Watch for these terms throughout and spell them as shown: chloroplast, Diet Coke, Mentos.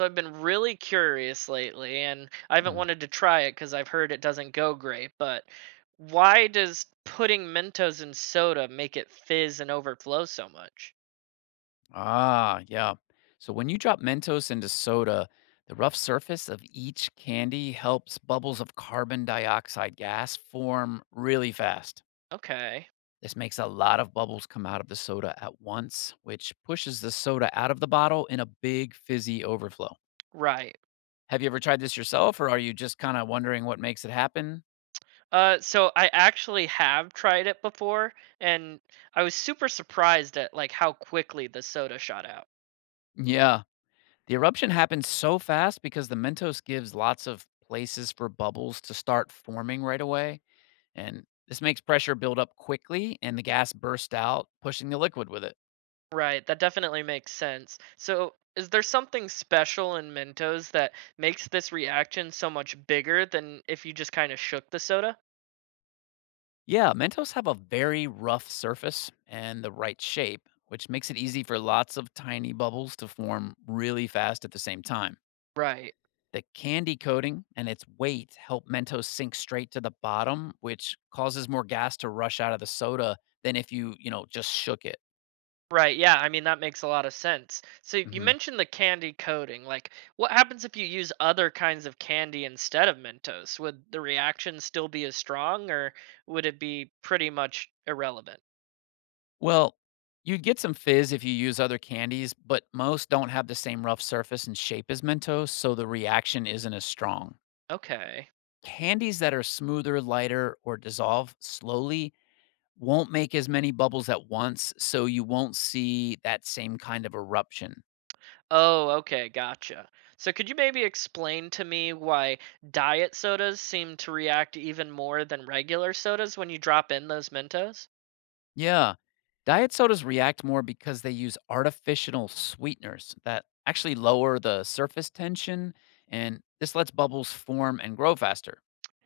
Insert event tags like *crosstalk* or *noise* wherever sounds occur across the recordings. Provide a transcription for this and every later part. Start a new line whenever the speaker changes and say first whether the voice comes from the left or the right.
right: So I've been really curious lately, and I haven't
left: Mm.
right: wanted to try it because I've heard it doesn't go great. But why does putting Mentos in soda make it fizz and overflow so much?
left: Ah, yeah. So when you drop Mentos into soda, the rough surface of each candy helps bubbles of carbon dioxide gas form really fast.
right: Okay,
left: This makes a lot of bubbles come out of the soda at once, which pushes the soda out of the bottle in a big fizzy overflow.
right: right.
left: Have you ever tried this yourself, or are you just kind of wondering what makes it happen?
right: So I actually have tried it before, and I was super surprised at like how quickly the soda shot out.
left: Yeah. The eruption happens so fast because the Mentos gives lots of places for bubbles to start forming right away and this makes pressure build up quickly and the gas bursts out, pushing the liquid with it.
right: Right, that definitely makes sense. So is there something special in Mentos that makes this reaction so much bigger than if you just kind of shook the soda?
left: Yeah, Mentos have a very rough surface and the right shape, which makes it easy for lots of tiny bubbles to form really fast at the same time.
right: Right.
left: The candy coating and its weight help Mentos sink straight to the bottom, which causes more gas to rush out of the soda than if you just shook it.
right: Right. Yeah. I mean, that makes a lot of sense. So you
left: Mhm.
right: mentioned the candy coating. Like, what happens if you use other kinds of candy instead of Mentos? Would the reaction still be as strong or would it be pretty much irrelevant?
left: Well, you get some fizz if you use other candies, but most don't have the same rough surface and shape as Mentos, so the reaction isn't as strong.
right: Okay.
left: Candies that are smoother, lighter, or dissolve slowly won't make as many bubbles at once, so you won't see that same kind of eruption.
right: Oh, okay. Gotcha. So could you maybe explain to me why diet sodas seem to react even more than regular sodas when you drop in those Mentos?
left: Yeah, diet sodas react more because they use artificial sweeteners that actually lower the surface tension, and this lets bubbles form and grow faster.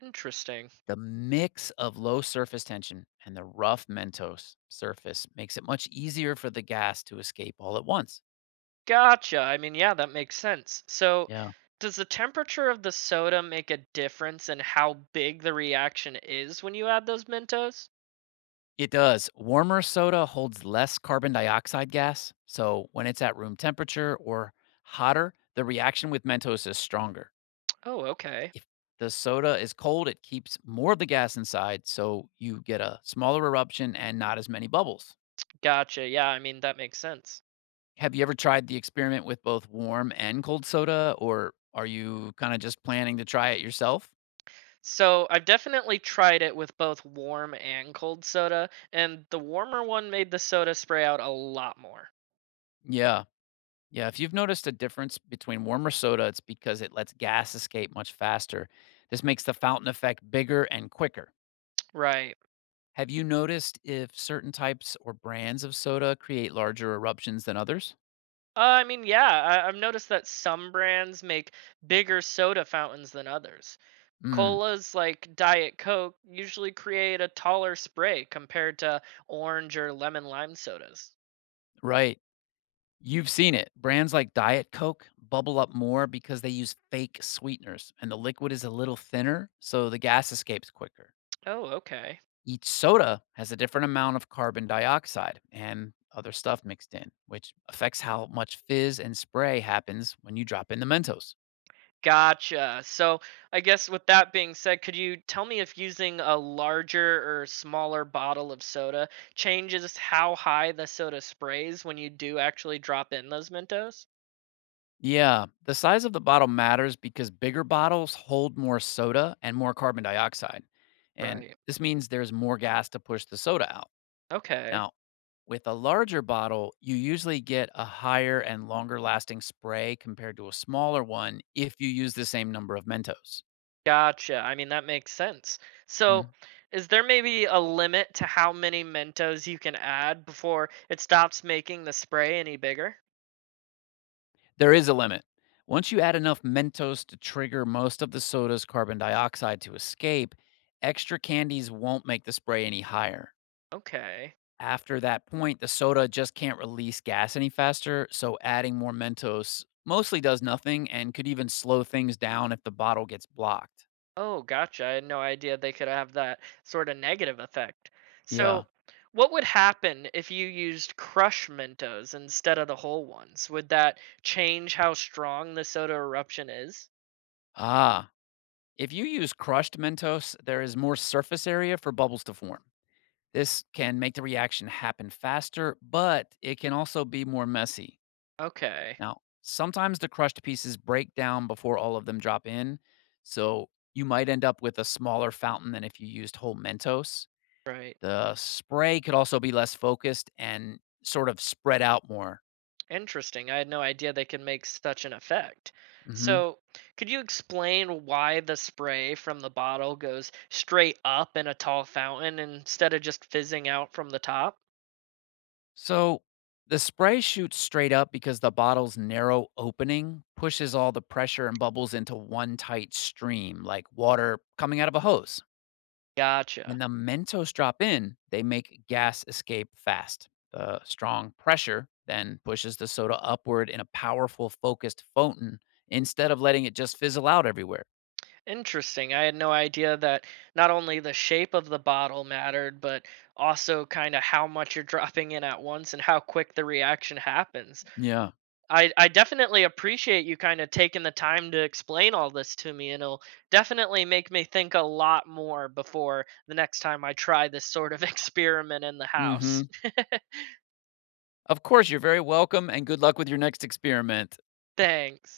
right: Interesting.
left: The mix of low surface tension and the rough Mentos surface makes it much easier for the gas to escape all at once.
right: Gotcha. I mean, yeah, that makes sense. So,
left: Yeah.
right: does the temperature of the soda make a difference in how big the reaction is when you add those Mentos?
left: It does. Warmer soda holds less carbon dioxide gas. So when it's at room temperature or hotter, the reaction with Mentos is stronger.
right: Oh, okay.
left: If the soda is cold, it keeps more of the gas inside. So you get a smaller eruption and not as many bubbles.
right: Gotcha. Yeah, I mean, that makes sense.
left: Have you ever tried the experiment with both warm and cold soda, or are you kind of just planning to try it yourself?
right: So, I've definitely tried it with both warm and cold soda, and the warmer one made the soda spray out a lot more.
left: Yeah. Yeah. If you've noticed a difference between warmer soda, it's because it lets gas escape much faster. This makes the fountain effect bigger and quicker.
right: Right.
left: Have you noticed if certain types or brands of soda create larger eruptions than others?
right: I mean, yeah, I've noticed that some brands make bigger soda fountains than others.
left: Mm,
right: Colas like Diet Coke usually create a taller spray compared to orange or lemon lime sodas.
left: right. You've seen it. Brands like Diet Coke bubble up more because they use fake sweeteners and the liquid is a little thinner, so the gas escapes quicker.
right: Oh, okay.
left: Each soda has a different amount of carbon dioxide and other stuff mixed in, which affects how much fizz and spray happens when you drop in the Mentos.
right: Gotcha. So, I guess with that being said, could you tell me if using a larger or smaller bottle of soda changes how high the soda sprays when you do actually drop in those Mentos?
left: Yeah, the size of the bottle matters because bigger bottles hold more soda and more carbon dioxide. And
right: Right.
left: this means there's more gas to push the soda out.
right: Okay.
left: Now, with a larger bottle, you usually get a higher and longer lasting spray compared to a smaller one if you use the same number of Mentos.
right: Gotcha. I mean, that makes sense. So, is there maybe a limit to how many Mentos you can add before it stops making the spray any bigger?
left: There is a limit. Once you add enough Mentos to trigger most of the soda's carbon dioxide to escape, extra candies won't make the spray any higher.
right: Okay.
left: After that point, the soda just can't release gas any faster, so adding more Mentos mostly does nothing and could even slow things down if the bottle gets blocked.
right: Oh, gotcha. I had no idea they could have that sort of negative effect.
left: Yeah.
right: So, what would happen if you used crushed Mentos instead of the whole ones? Would that change how strong the soda eruption is?
left: Ah. If you use crushed Mentos, there is more surface area for bubbles to form. This can make the reaction happen faster, but it can also be more messy.
right: Okay.
left: Now, sometimes the crushed pieces break down before all of them drop in, so you might end up with a smaller fountain than if you used whole Mentos.
right: Right.
left: The spray could also be less focused and sort of spread out more.
right: Interesting. I had no idea they could make such an effect.
left: Hmm.
right: So, could you explain why the spray from the bottle goes straight up in a tall fountain instead of just fizzing out from the top?
left: So the spray shoots straight up because the bottle's narrow opening pushes all the pressure and bubbles into one tight stream, like water coming out of a hose. When
right: Gotcha.
left: the Mentos drop in, they make gas escape fast. The strong pressure then pushes the soda upward in a powerful, focused fountain instead of letting it just fizzle out everywhere.
right: Interesting. I had no idea that not only the shape of the bottle mattered, but also kind of how much you're dropping in at once and how quick the reaction happens.
left: Yeah.
right: I definitely appreciate you kind of taking the time to explain all this to me, and it'll definitely make me think a lot more before the next time I try this sort of *laughs* experiment in the
left: Mm hmm.
right: house.
left: Of course, you're very welcome and good luck with your next experiment.
right: *laughs* Thanks.